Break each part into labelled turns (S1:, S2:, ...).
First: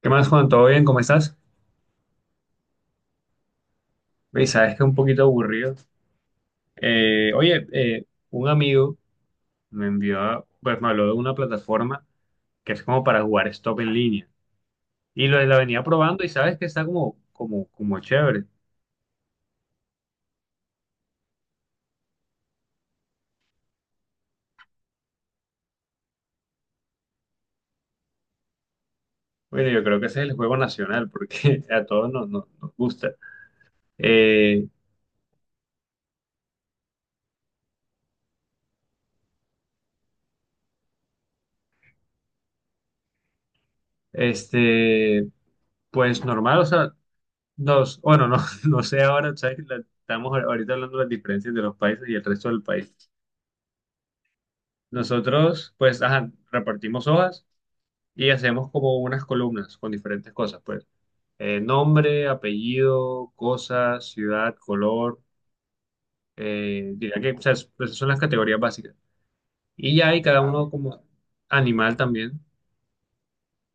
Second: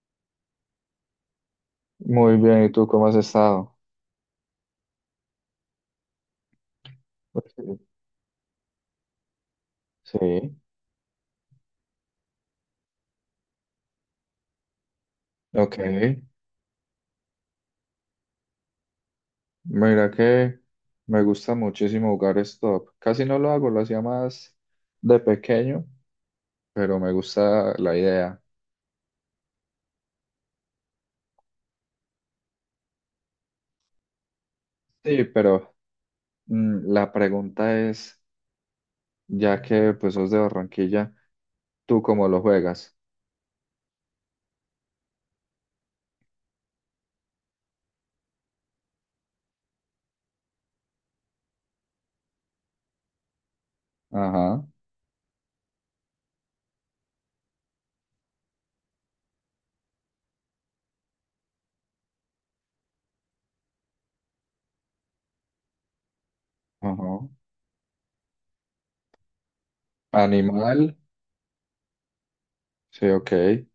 S1: ¿Qué más, Juan? ¿Todo bien? ¿Cómo estás?
S2: Muy bien, ¿y tú cómo has estado?
S1: Oye, sabes que es un poquito aburrido.
S2: Pues, sí,
S1: Oye, un amigo me
S2: sí,
S1: envió, pues me habló de una plataforma que es como para jugar stop en línea. Y la
S2: ok.
S1: venía probando y sabes que está como chévere.
S2: Mira que me gusta muchísimo jugar stop. Casi no lo hago, lo hacía más de pequeño, pero me gusta la idea.
S1: Bueno, yo creo que ese es el juego nacional porque a todos nos gusta. Eh,
S2: Sí, pero la pregunta es, ya que pues sos de Barranquilla, ¿tú cómo lo juegas?
S1: este, pues normal, o sea, dos, bueno, no, no sé ahora, ¿sabes? Estamos ahorita hablando de las diferencias de los países y el resto del país.
S2: Ajá,
S1: Nosotros, pues, ajá, repartimos hojas y hacemos como unas columnas con diferentes cosas, pues. Nombre, apellido, cosa, ciudad, color, diría
S2: ajá.
S1: que, o sea, pues, son las categorías básicas. Y ya hay cada ah, uno
S2: Animal,
S1: como animal también,
S2: sí, ok.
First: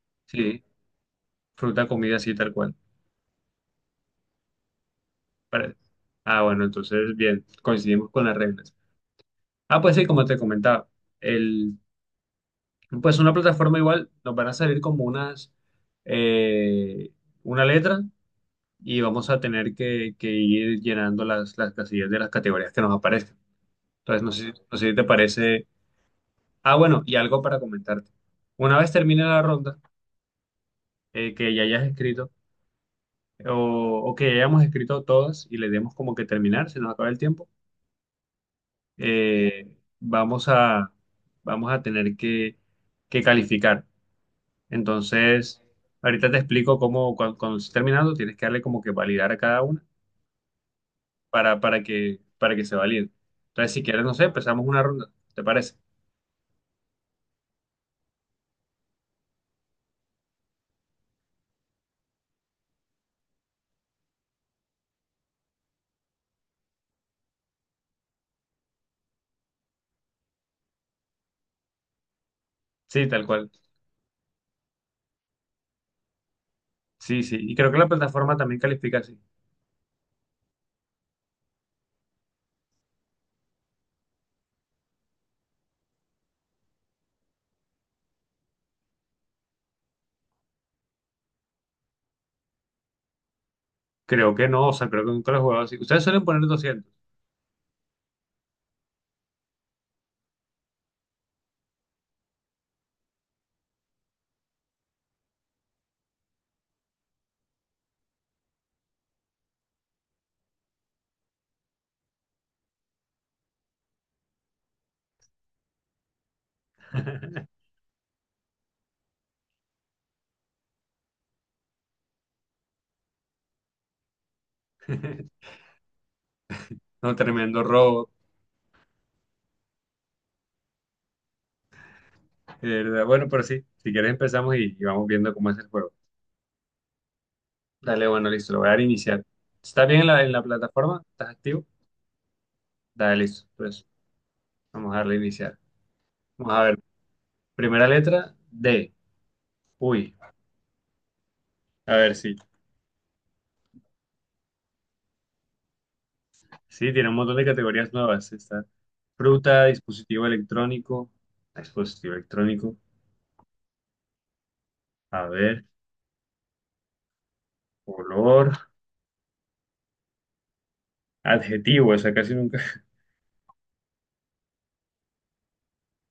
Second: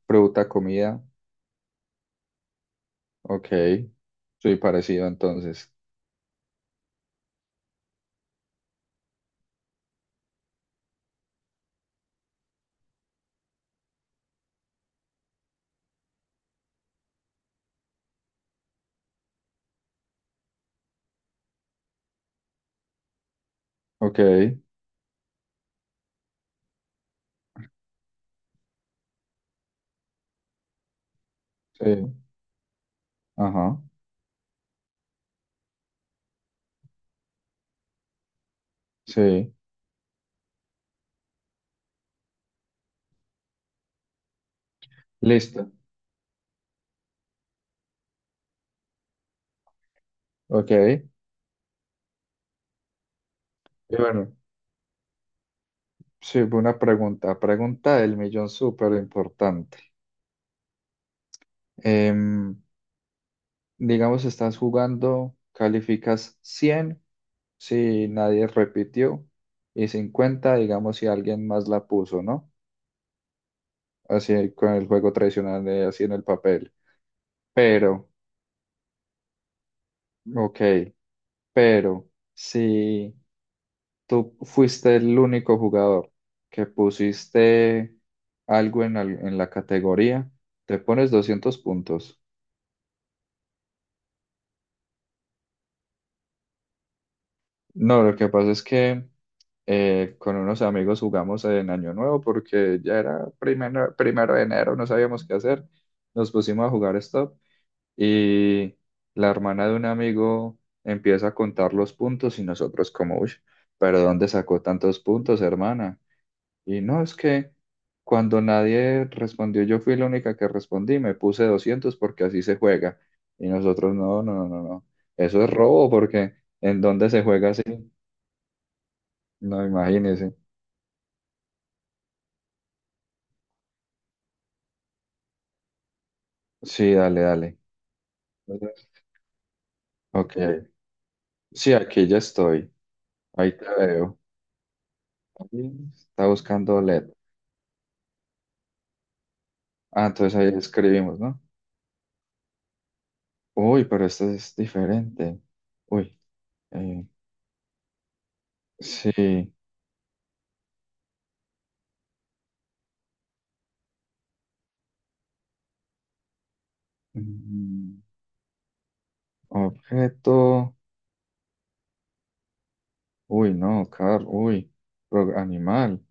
S2: Fruta,
S1: sí,
S2: comida,
S1: fruta, comida, así tal cual.
S2: ok. Soy parecido entonces.
S1: Pare- Ah, bueno, entonces, bien, coincidimos con las reglas. Ah, pues sí, como te comentaba, el, pues una plataforma igual nos van a salir como unas, eh, una letra. Y vamos a tener que ir llenando las casillas de las categorías que nos aparezcan.
S2: Ok,
S1: Entonces, no sé si te parece. Ah, bueno, y algo para comentarte. Una vez termine la ronda, que ya hayas
S2: sí,
S1: escrito
S2: ajá,
S1: o que hayamos escrito todas y le demos como que terminar, se nos acaba el tiempo,
S2: sí.
S1: eh, vamos a, vamos a tener que calificar. Entonces,
S2: Listo.
S1: ahorita te explico cómo, cuando estés terminando, tienes que darle como que validar a cada una
S2: Ok. Y
S1: para que se valide. Entonces, si quieres, no sé,
S2: bueno,
S1: empezamos una ronda, ¿te parece?
S2: sí, una pregunta. Pregunta del millón súper importante. Em, digamos, estás jugando, calificas 100 si nadie repitió y 50, digamos, si alguien más la puso, ¿no?
S1: Sí, tal cual.
S2: Así con el juego tradicional de así en el papel.
S1: Sí, sí. Y creo que la
S2: Pero,
S1: plataforma también califica así.
S2: ok, pero si tú fuiste el único jugador que pusiste algo en la categoría, te pones 200 puntos.
S1: Creo que no, o sea, creo que nunca lo he jugado así. Ustedes suelen poner 200.
S2: No, lo que pasa es que con unos amigos jugamos en Año Nuevo porque ya era primero de enero, no sabíamos qué hacer. Nos pusimos a jugar Stop y la hermana de un amigo empieza a contar los puntos y nosotros como, uy, pero ¿dónde sacó tantos puntos, hermana? Y no, es que cuando nadie respondió, yo fui la única que respondí, me puse 200 porque así se juega. Y nosotros, no, no, no, no, no. Eso es robo porque ¿en dónde
S1: No,
S2: se juega
S1: tremendo
S2: así?
S1: robo,
S2: No, imagínese.
S1: de verdad. Bueno, pero sí, si quieres empezamos y vamos viendo cómo es el juego.
S2: Sí, dale, dale.
S1: Dale, bueno, listo, lo voy a dar a
S2: Entonces,
S1: iniciar. ¿Estás bien en en
S2: ok.
S1: la plataforma? ¿Estás activo?
S2: Sí, aquí ya estoy.
S1: Dale, listo.
S2: Ahí te
S1: Entonces,
S2: veo.
S1: vamos a darle a iniciar.
S2: Ahí está
S1: Vamos a
S2: buscando
S1: ver.
S2: LED.
S1: Primera letra, D.
S2: Ah,
S1: Uy,
S2: entonces ahí escribimos, ¿no?
S1: a ver si.
S2: Uy, pero esto es diferente. Uy,
S1: Sí,
S2: eh,
S1: tiene un montón de categorías nuevas. Está
S2: sí.
S1: fruta, dispositivo electrónico, a ver,
S2: Mm,
S1: color,
S2: Objeto.
S1: adjetivo, esa casi nunca.
S2: Uy, no, Carl, uy, pero animal,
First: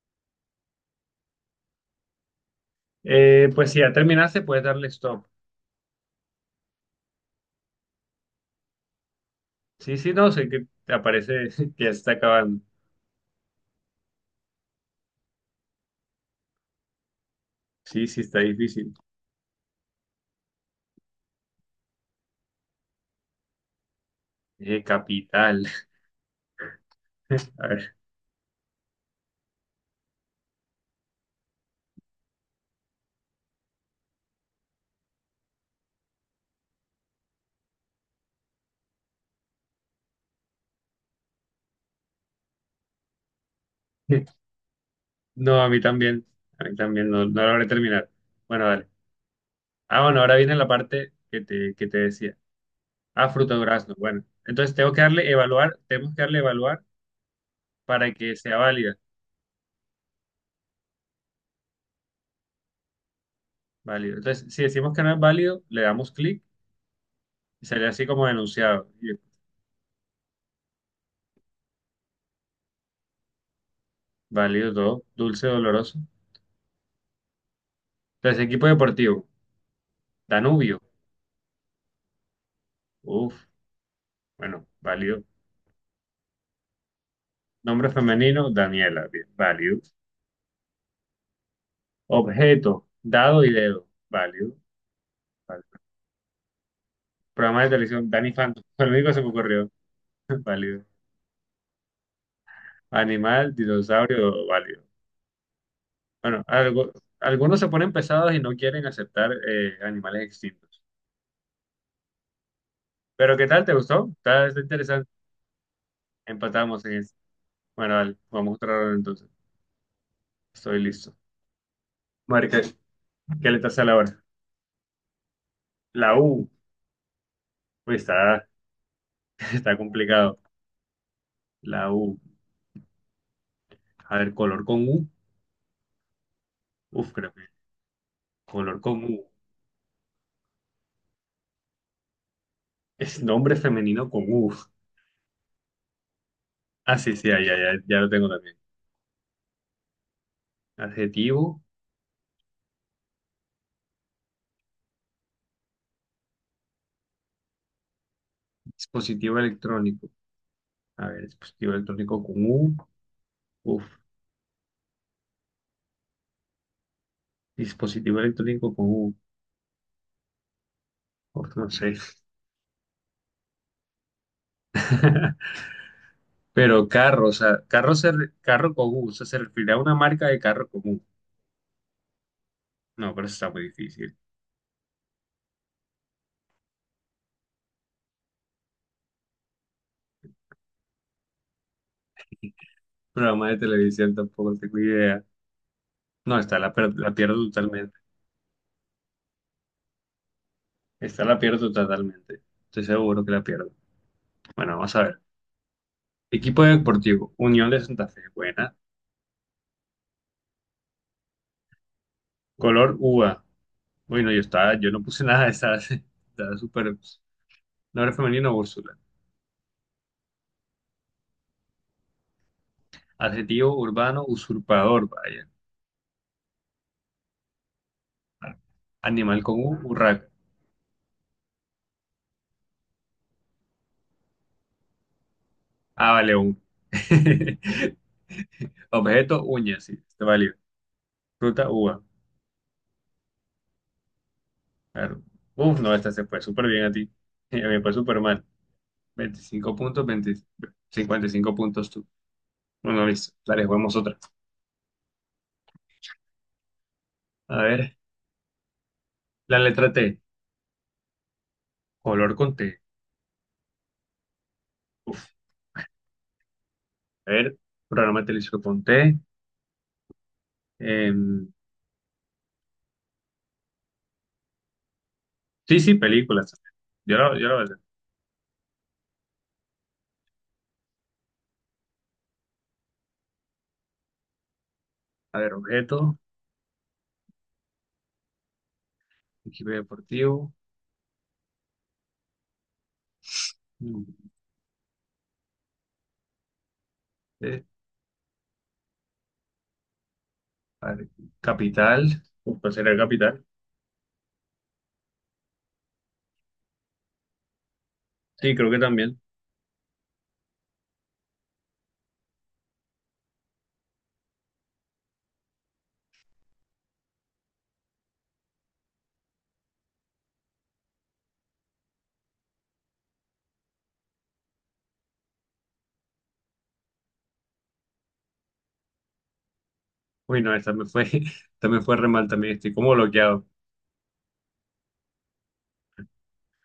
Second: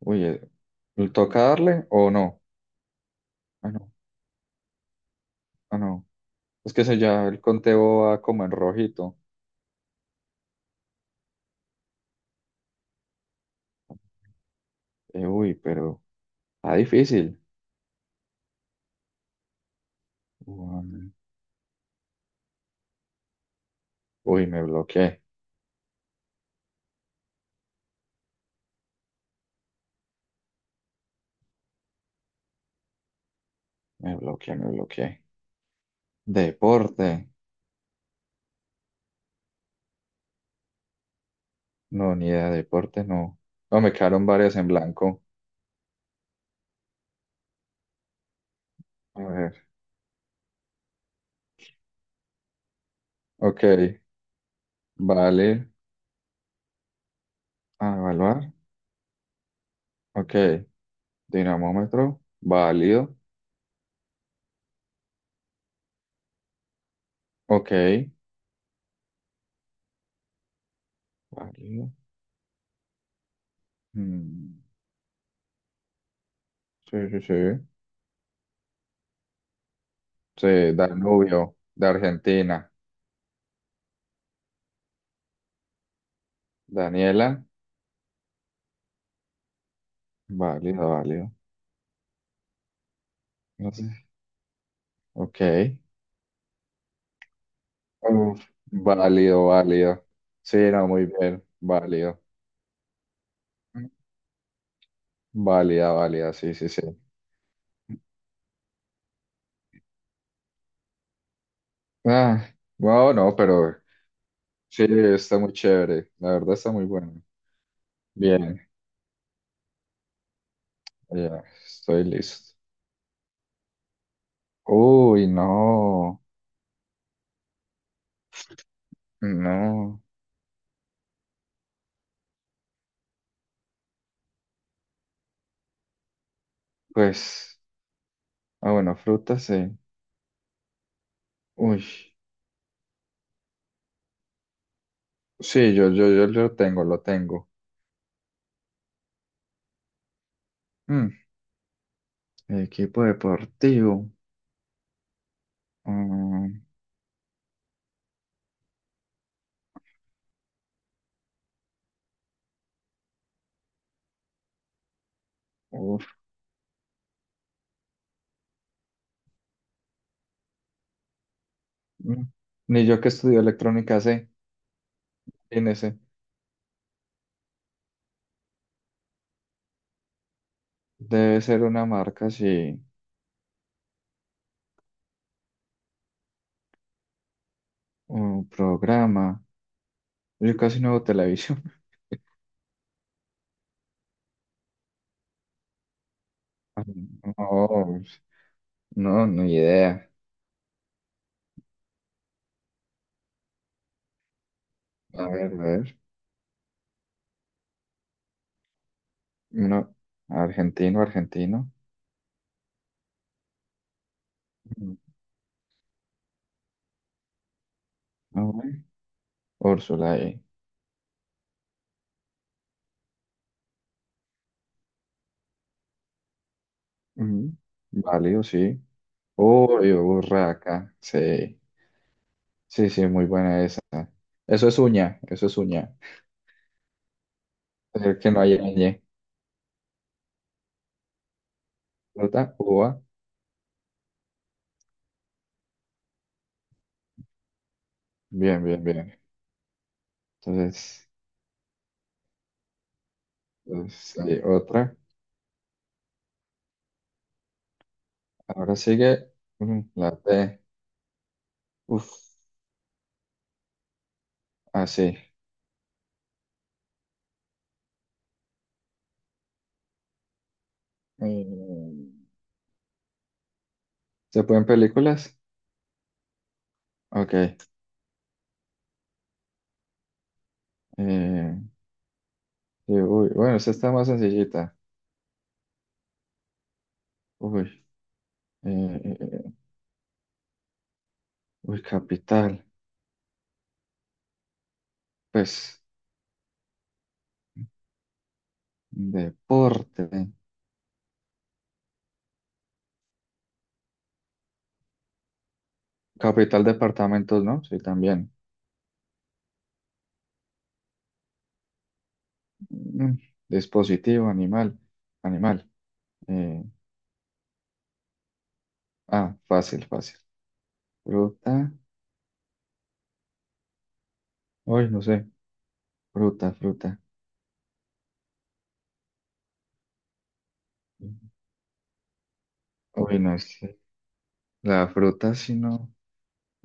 S2: uy, ¿toca darle o no?
S1: Pues
S2: Ah,
S1: si
S2: no,
S1: ya terminaste, puedes darle stop.
S2: ah, no. Es que se ya el conteo va como en rojito.
S1: Sí, sí, no, sé que te aparece que ya está acabando.
S2: Uy, pero está difícil.
S1: Sí, sí, está difícil.
S2: Uy, uy, me bloqueé,
S1: Capital. A ver.
S2: me bloqueé, me bloqueé. Deporte, no, ni idea de deporte, no. No, me quedaron varias en blanco.
S1: No, a mí también. A mí también, no, no logré terminar. Bueno, dale.
S2: A ver,
S1: Ah, bueno, ahora viene la parte que te decía. Ah, fruta
S2: ok,
S1: durazno. Bueno, entonces tengo que darle
S2: vale,
S1: evaluar, tenemos que darle evaluar.
S2: a
S1: Para que
S2: evaluar,
S1: sea válida,
S2: ok, dinamómetro, válido,
S1: válido. Entonces, si decimos que no es válido, le damos clic y
S2: ok,
S1: sale así como denunciado. Y
S2: válido. Mm.
S1: válido todo, dulce, doloroso.
S2: Sí, sí, sí.
S1: Entonces, equipo deportivo,
S2: Sí,
S1: Danubio.
S2: Danubio, de Argentina.
S1: Uf, bueno, válido.
S2: Daniela,
S1: Nombre femenino, Daniela, bien, válido.
S2: válido, válido.
S1: Objeto, dado y
S2: No sé.
S1: dedo, válido.
S2: Ok.
S1: Válido. Programa de televisión, Danny
S2: Uf,
S1: Phantom, lo único que se me
S2: válido,
S1: ocurrió,
S2: válido. Sí,
S1: válido.
S2: no, muy bien, válido.
S1: Animal, dinosaurio, válido.
S2: Válida, válida,
S1: Bueno,
S2: sí, sí, sí.
S1: algo, algunos se ponen pesados y no quieren aceptar animales extintos.
S2: Ah, wow, no,
S1: Pero ¿qué tal? ¿Te
S2: pero
S1: gustó? Está, está
S2: sí,
S1: interesante.
S2: está muy chévere. La verdad está
S1: Empatamos
S2: muy
S1: en eso.
S2: bueno.
S1: Bueno, vale, vamos a
S2: Bien,
S1: otra ronda entonces. Estoy listo.
S2: ya, estoy listo.
S1: Marica, ¿qué letra sale ahora?
S2: Uy,
S1: La
S2: no,
S1: U. Uy, está, está
S2: no.
S1: complicado. La U. A ver, color con U. Uf, creo que.
S2: Pues, ah,
S1: Color
S2: bueno,
S1: con U.
S2: fruta, sí. Uy,
S1: Es nombre femenino con U.
S2: sí, yo lo tengo,
S1: Ah,
S2: lo
S1: sí, sí, ya,
S2: tengo.
S1: ya, ya, ya lo tengo también.
S2: Mm,
S1: Adjetivo,
S2: Equipo deportivo. Mm,
S1: dispositivo electrónico. A ver, dispositivo electrónico con U. Uf,
S2: uf,
S1: dispositivo electrónico con U. Uf, no sé.
S2: mm. Ni yo que estudio electrónica sé. En ese
S1: Pero carro, o sea, carro, carro con U. O sea, se refiere a una marca de carro común.
S2: debe ser una marca, sí.
S1: No, pero eso está muy difícil.
S2: Un programa. Yo casi no veo televisión.
S1: Programa de televisión tampoco tengo idea. No, está
S2: Ah,
S1: la pierdo
S2: no,
S1: totalmente.
S2: pues, no, ni idea.
S1: Está la pierdo totalmente. Estoy seguro que la pierdo. Bueno, vamos a ver.
S2: A ver, a ver.
S1: Equipo deportivo, Unión de Santa Fe, buena.
S2: No. Argentino, argentino.
S1: Color uva. Bueno, yo estaba, yo
S2: Mm,
S1: no puse nada de esa. Estaba súper. Nombre
S2: a
S1: femenino,
S2: ver.
S1: Úrsula.
S2: Úrsula ahí.
S1: Adjetivo urbano, usurpador, vaya.
S2: Mm, Válido, sí.
S1: Animal con U,
S2: Uy,
S1: urraca.
S2: burraca. Sí. Sí, sí, muy buena esa. Eso es uña, eso es uña.
S1: Ah, vale, un.
S2: Que no haya ñ.
S1: Objeto, uña, sí, está válido. Fruta, uva.
S2: Fruta, uva.
S1: Claro. Uf, no, esta se fue súper bien a ti. A mí me fue súper mal.
S2: Bien, bien, bien.
S1: 25 puntos, 20,
S2: Entonces,
S1: 55 puntos tú. Bueno, listo. Dale, juguemos
S2: pues,
S1: otra.
S2: hay otra.
S1: A ver,
S2: Ahora sigue
S1: la letra
S2: la
S1: T.
S2: T. Uf,
S1: Color con T.
S2: así.
S1: Uf. A ver, programa televisivo con T. Em,
S2: Mm, ¿Se pueden películas?
S1: sí, sí, películas. Yo lo
S2: Ok.
S1: voy a hacer.
S2: Eh, y, uy, bueno, esta está más sencillita.
S1: A ver, objeto,
S2: Uy, eh, eh, eh,
S1: equipo deportivo.
S2: uy, capital.
S1: Mm,
S2: Pues,
S1: eh,
S2: deporte.
S1: a ver, capital. Uf, ¿cuál será el capital?
S2: Capital, departamentos, ¿no? Sí, también.
S1: Sí, creo que también.
S2: Mm, Dispositivo, animal. Animal. Eh, ah, fácil, fácil. Fruta. Uy, no sé, fruta, fruta.
S1: Uy, no, esta me fue, esta me fue re mal también. Estoy como
S2: Uy, no
S1: bloqueado.
S2: sé. La fruta, si no.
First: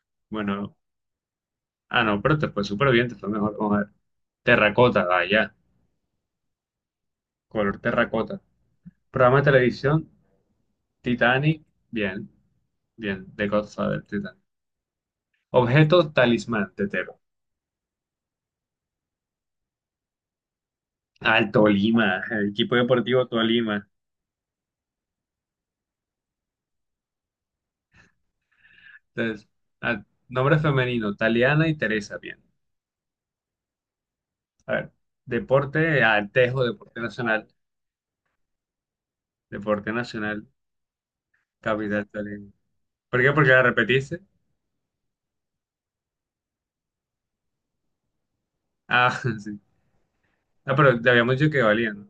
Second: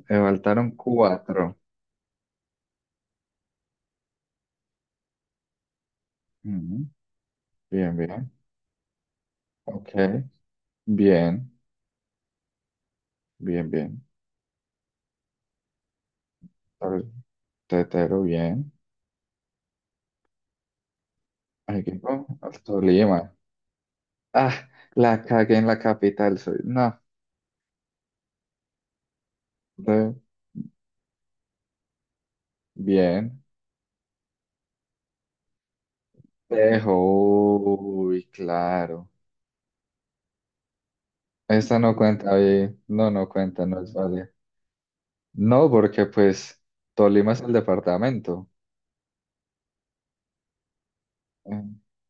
S2: Me faltaron
S1: Bueno,
S2: cuatro.
S1: ah, no, pero te fue súper bien, te fue mejor. Vamos a ver. Terracota, vaya.
S2: Ujú,
S1: Color
S2: bien, bien.
S1: terracota. Programa de
S2: Ok.
S1: televisión,
S2: Bien,
S1: Titanic. Bien, bien. The
S2: bien,
S1: Godfather,
S2: bien.
S1: Titanic. Objeto, talismán,
S2: Tor-
S1: tetero.
S2: Tetero, bien.
S1: Al Tolima,
S2: Equipo,
S1: el equipo deportivo
S2: Tolima.
S1: Tolima.
S2: Ah, la cagué en la capital. Soy. No.
S1: Entonces, ah,
S2: de-
S1: nombre femenino, Taliana y Teresa, bien.
S2: Bien.
S1: A ver, deporte, Altejo,
S2: Tejo.
S1: deporte nacional.
S2: Uy, claro.
S1: Deporte nacional,
S2: Esta no
S1: capital
S2: cuenta
S1: Tolima.
S2: bien. No,
S1: ¿Por
S2: no
S1: qué? Porque la
S2: cuenta, no es
S1: repetiste.
S2: válida. No, porque pues Tolima es el departamento.
S1: Ah, sí. Ah, pero te habíamos dicho que
S2: Eh,
S1: valía, ¿no?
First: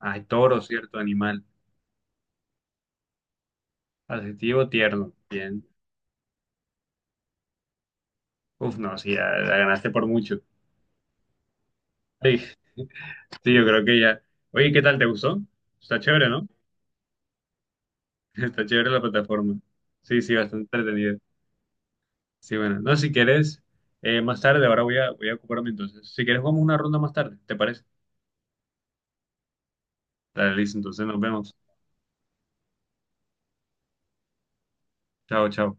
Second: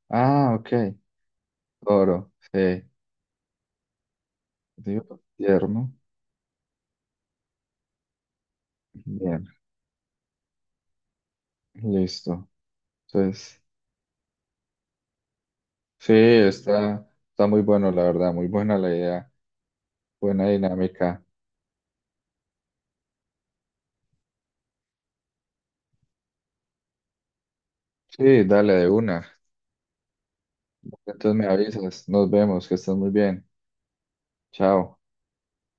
S1: Ay,
S2: Ah,
S1: toro,
S2: ok.
S1: cierto, animal.
S2: Oro, sí.
S1: Adjetivo tierno.
S2: Digo,
S1: Bien.
S2: tierno.
S1: Uf, no, sí, ya
S2: Bien,
S1: la ganaste por mucho. Sí,
S2: listo.
S1: sí,
S2: Entonces,
S1: yo creo que ya. Oye, ¿qué tal? ¿Te gustó? Está
S2: sí,
S1: chévere, ¿no?
S2: está, está muy bueno, la verdad, muy
S1: Está
S2: buena la
S1: chévere la
S2: idea,
S1: plataforma. Sí, sí,
S2: buena
S1: bastante entretenida.
S2: dinámica.
S1: Sí, bueno. No, si quieres, más tarde, ahora voy a, voy a ocuparme entonces. Si quieres, vamos una ronda más tarde, ¿te parece?
S2: Sí, dale de una.
S1: Dale, listo, entonces nos
S2: Entonces me
S1: vemos.
S2: avisas, nos vemos, que estés muy bien. Chao.
S1: Chao, chao.